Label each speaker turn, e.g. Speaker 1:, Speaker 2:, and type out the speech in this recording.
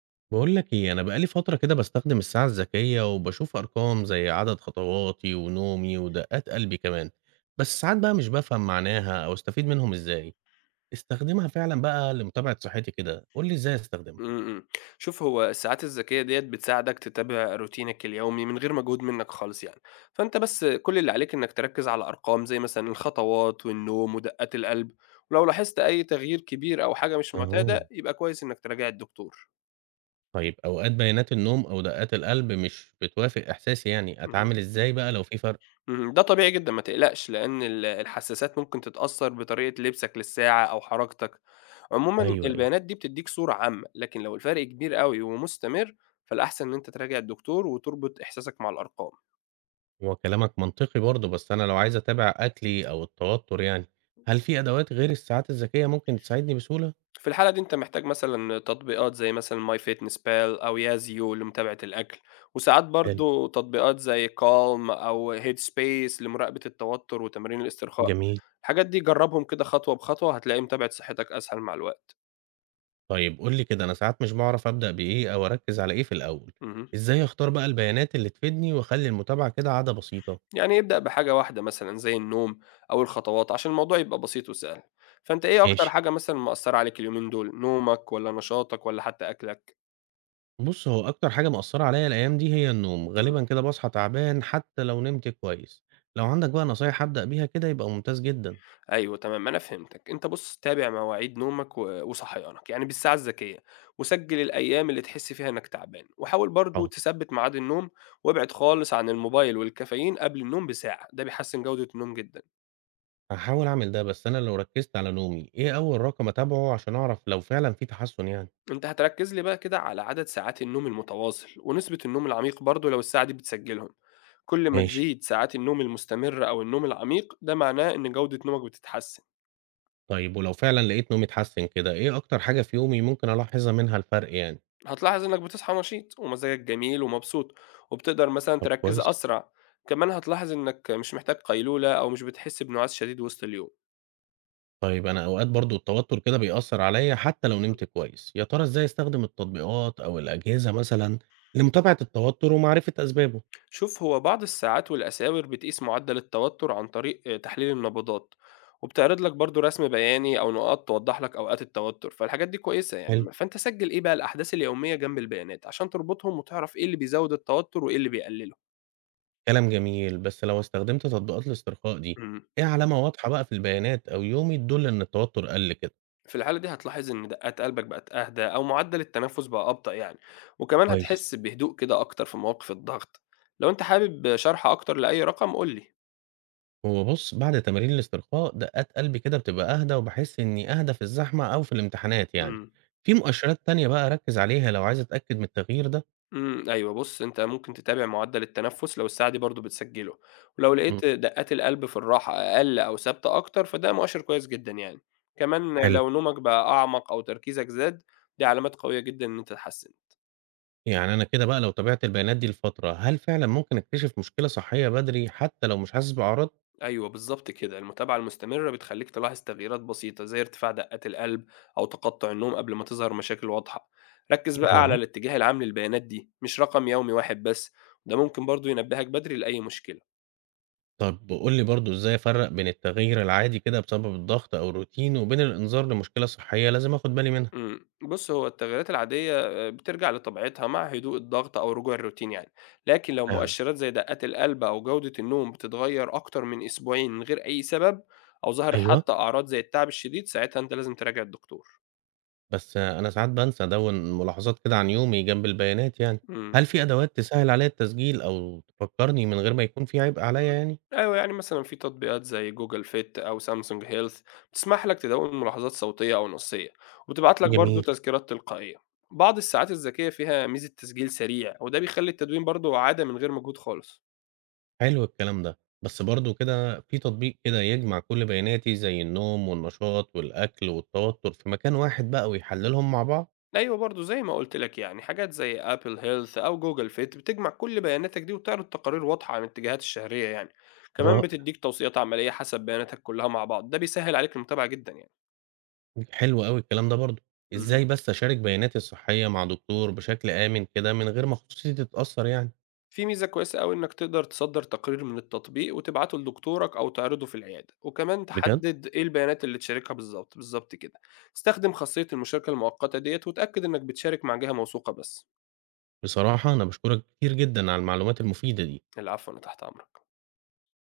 Speaker 1: بقول لك ايه، انا بقالي فتره كده بستخدم الساعه الذكيه وبشوف ارقام زي عدد خطواتي ونومي ودقات قلبي كمان. بس ساعات بقى مش بفهم معناها او استفيد منهم ازاي. استخدمها فعلا بقى لمتابعه صحتي كده، قول لي ازاي استخدمها.
Speaker 2: إمم، إمم. شوف هو الساعات الذكية ديّة بتساعدك تتابع روتينك اليومي من غير مجهود منك خالص يعني، فأنت بس كل اللي عليك إنك تركّز على أرقام زي مثلًا الخطوات والنوم ودقات القلب، ولو لاحظت أي تغيير كبير أو حاجة مش
Speaker 1: اها.
Speaker 2: معتادة يبقى كويس إنك تراجع الدكتور.
Speaker 1: طيب اوقات بيانات النوم او دقات القلب مش بتوافق احساسي، يعني
Speaker 2: اهم،
Speaker 1: اتعامل ازاي بقى لو في فرق؟
Speaker 2: اهم، ده طبيعي جدًا ما تقلقش، لأن الحساسات ممكن تتأثّر بطريقة لبسك للساعة أو حركتك. عمومًا
Speaker 1: ايوه ايوه.
Speaker 2: البيانات دي بتدّيك صورة عامة، لكن لو الفرق كبير أوي ومستمر، فالأحسن إن أنت تراجع الدكتور وتربط إحساسك مع الأرقام.
Speaker 1: هو كلامك منطقي برضه، بس انا لو عايز اتابع اكلي او التوتر يعني، هل في ادوات غير الساعات الذكيه ممكن تساعدني بسهوله؟
Speaker 2: في الحالة دي أنت محتاج مثلًا تطبيقات زي مثلًا MyFitnessPal أو يازيو لمتابعة الأكل، وساعات
Speaker 1: حلو.
Speaker 2: برضه تطبيقات زي Calm أو Headspace لمراقبة التوتر وتمارين الاسترخاء.
Speaker 1: جميل.
Speaker 2: الحاجات دي جرّبهم كده خطوة بخطوة، هتلاقي متابعة صحتك أسهل مع الوقت.
Speaker 1: طيب قُل لي كده، أنا ساعات مش باعرف أبدأ بإيه أو أركّز على إيه في الأول،
Speaker 2: اهم.
Speaker 1: إزاي أختار بقى البيانات اللي تفيدني وأخلّي المتابعة كده عادة بسيطة؟
Speaker 2: يعني ابدأ بحاجة واحدة مثلًا زي النوم أو الخطوات عشان الموضوع يبقى بسيط وسهل. فأنت إيه أكتر
Speaker 1: ماشي.
Speaker 2: حاجة مثلًا مأثّرة عليك اليومين دول، نومك والّا نشاطك والّا حتى أكلك؟
Speaker 1: بُص، هو أكتر حاجة مأثّرة عليّا الأيام دي هي النوم،
Speaker 2: إمم.
Speaker 1: غالبًا كده باصحى تعبان حتى لو نمت كويس، لو عندك بقى نصايح أبدأ بيها كده يبقى ممتاز جدًا.
Speaker 2: أيوه تمام، أنا فهمتك. أنت بُص، تابع مواعيد نومك و وصحيانك، يعني بالساعة الذكية، وسجّل الأيام اللي تحس فيها إنك تعبان، وحاول برضه
Speaker 1: حاضر.
Speaker 2: تثبّت ميعاد النوم، وابعد خالص عن الموبايل والكافيين قبل النوم بساعة، ده بيحسّن جودة النوم جدًا.
Speaker 1: هاحاول أعمل ده، بس أنا لو ركّزت على نومي، إيه أول رقم أتابعه عشان أعرف لو فعلًا في تحسُّن يعني؟
Speaker 2: أنت هتركّز لي بقى كده على عدد ساعات النوم المتواصل، ونسبة النوم العميق برضه لو الساعة دي بتسجّلهم، كل ما
Speaker 1: ماشي.
Speaker 2: تزيد ساعات النوم المستمرة أو النوم العميق، ده معناه إن جودة نومك بتتحسّن.
Speaker 1: طيب ولو فعلًا لقيت نومي اتحسّن كده، إيه أكتر حاجة في يومي ممكن ألاحظها منها الفرق يعني؟
Speaker 2: هتلاحظ إنك بتصحى نشيط ومزاجك جميل ومبسوط، وبتقدر مثلًا
Speaker 1: طب
Speaker 2: تركّز
Speaker 1: كويس.
Speaker 2: أسرع، كمان هتلاحظ إنك مش محتاج قيلولة أو مش بتحس بنُعاس شديد وسط اليوم.
Speaker 1: طيب أنا أوقات برضه التوتر كده بيأثر عليا حتى لو نمت كويس، يا ترى إزاي أستخدم التطبيقات أو الأجهزة مثلًا لمتابعة التوتر ومعرفة أسبابه؟
Speaker 2: شوف هو بعض الساعات والأساور بتقيس معدل التوتر عن طريق تحليل النبضات، وبتعرض لك برضه رسم بياني أو نقاط توضح لك أوقات التوتر، فالحاجات دي كويسة
Speaker 1: حلو.
Speaker 2: يعني، فأنت سجّل إيه بقى الأحداث اليومية جنب البيانات عشان تربطهم وتعرف إيه اللي بيزوّد التوتر وإيه اللي بيقلّله.
Speaker 1: كلام جميل، بس لو استخدمت تطبيقات الاسترخاء دي،
Speaker 2: إمم.
Speaker 1: إيه علامة واضحة بقى في البيانات أو يومي تدل إن التوتر قل كده؟
Speaker 2: في الحالة دي هتلاحظ إن دقات قلبك بقت أهدى أو معدل التنفس بقى أبطأ يعني، وكمان
Speaker 1: كويس.
Speaker 2: هتحس بهدوء كده أكتر في مواقف الضغط. لو أنت حابب شرح أكتر لأي رقم قُل لي.
Speaker 1: هو بُص، بعد تمارين الاسترخاء دقات قلبي كده بتبقى أهدى وباحس إني أهدى في الزحمة أو في الامتحانات يعني،
Speaker 2: إمم،
Speaker 1: في مؤشرات تانية بقى أركز عليها لو عايز أتأكد من التغيير ده؟
Speaker 2: إمم، أيوه، بُص أنت ممكن تتابع معدل التنفس لو الساعة دي برضه بتسجله، ولو
Speaker 1: إمم،
Speaker 2: لقيت دقات القلب في الراحة أقل أو ثابتة أكتر فده مؤشر كويس جدًا يعني، كمان
Speaker 1: حلو.
Speaker 2: لو نومك بقى أعمق أو تركيزك زاد دي علامات قوية جدًا إن أنت تتحسن.
Speaker 1: يعني أنا كده بقى لو تابعت البيانات دي لفترة، هل فعلًا ممكن أكتشف مشكلة صحية بدري حتى لو مش حاسس بأعراض؟
Speaker 2: أيوه بالضبط كده، المتابعة المستمرة بتخلّيك تلاحظ تغييرات بسيطة، زي ارتفاع دقات القلب أو تقطُّع النوم قبل ما تظهر مشاكل واضحة. ركّز بقى على
Speaker 1: ياه!
Speaker 2: الاتجاه العام للبيانات دي، مش رقم يومي واحد بس، وده ممكن برضه ينبّهك بدري لأي مشكلة.
Speaker 1: طب قُل لي برضه إزاي أفرّق بين التغيير العادي كده بسبب الضغط أو الروتين وبين الإنذار لمشكلة صحية لازم آخد بالي منها؟
Speaker 2: بُص هو التغييرات العادية بترجع لطبيعتها مع هدوء الضغط أو رجوع الروتين يعني، لكن لو
Speaker 1: فعلًا.
Speaker 2: مؤشرات زي دقات القلب أو جودة النوم بتتغير أكتر من أسبوعين من غير أي سبب، أو ظهرت
Speaker 1: أيوه.
Speaker 2: حتى أعراض زي التعب الشديد، ساعتها أنت لازم تراجع الدكتور.
Speaker 1: بس أنا ساعات بانسى أدوّن ملاحظات كده عن يومي جنب البيانات يعني،
Speaker 2: إمم.
Speaker 1: هل في أدوات تسهّل عليّا التسجيل أو تفكّرني من غير ما يكون في عبء عليّا
Speaker 2: إمم.
Speaker 1: يعني؟
Speaker 2: أيوه، يعني مثلًا في تطبيقات زي Google Fit أو Samsung Health بتسمح لك تدوّن ملاحظات صوتية أو نصية، وبتبعت لك برضه
Speaker 1: جميل.
Speaker 2: تذكيرات تلقائية. بعض الساعات الذكية فيها ميزة تسجيل سريع، وده بيخلّي التدوين برضه عادة من غير مجهود خالص.
Speaker 1: حلو الكلام ده، بس برضه كده في تطبيق كده يجمع كل بياناتي زي النوم والنشاط والأكل والتوتر في مكان واحد بقى ويحللهم مع بعض؟
Speaker 2: أيوه برضه زي ما قُلت لك يعني حاجات زي Apple Health أو Google Fit بتجمع كل بياناتك دي وتعرض تقارير واضحة عن الاتجاهات الشهرية يعني، كمان
Speaker 1: رائع.
Speaker 2: بتدّيك توصيات عملية حسب بياناتك كلها مع بعض، ده بيسهّل عليك المتابعة جدًا يعني.
Speaker 1: حلو أوي الكلام ده برضه،
Speaker 2: اهم.
Speaker 1: إزاي بس أشارك بياناتي الصحية مع دكتور بشكل آمن كده من غير ما خصوصيتي تتأثر يعني؟
Speaker 2: في ميزة كويسة أوي إنك تقدر تصدر تقرير من التطبيق وتبعته لدكتورك أو تعرضه في العيادة، وكمان
Speaker 1: بجد.
Speaker 2: تحدد إيه البيانات اللي تشاركها بالضبط، بالضبط كده. استخدم خاصية المشاركة المؤقتة ديّة وتأكد إنك بتشارك مع جهة موثوقة بس.
Speaker 1: بصراحة أنا بشكرك كتير جدا على المعلومات المفيدة دي.
Speaker 2: العفو، أنا تحت أمرك.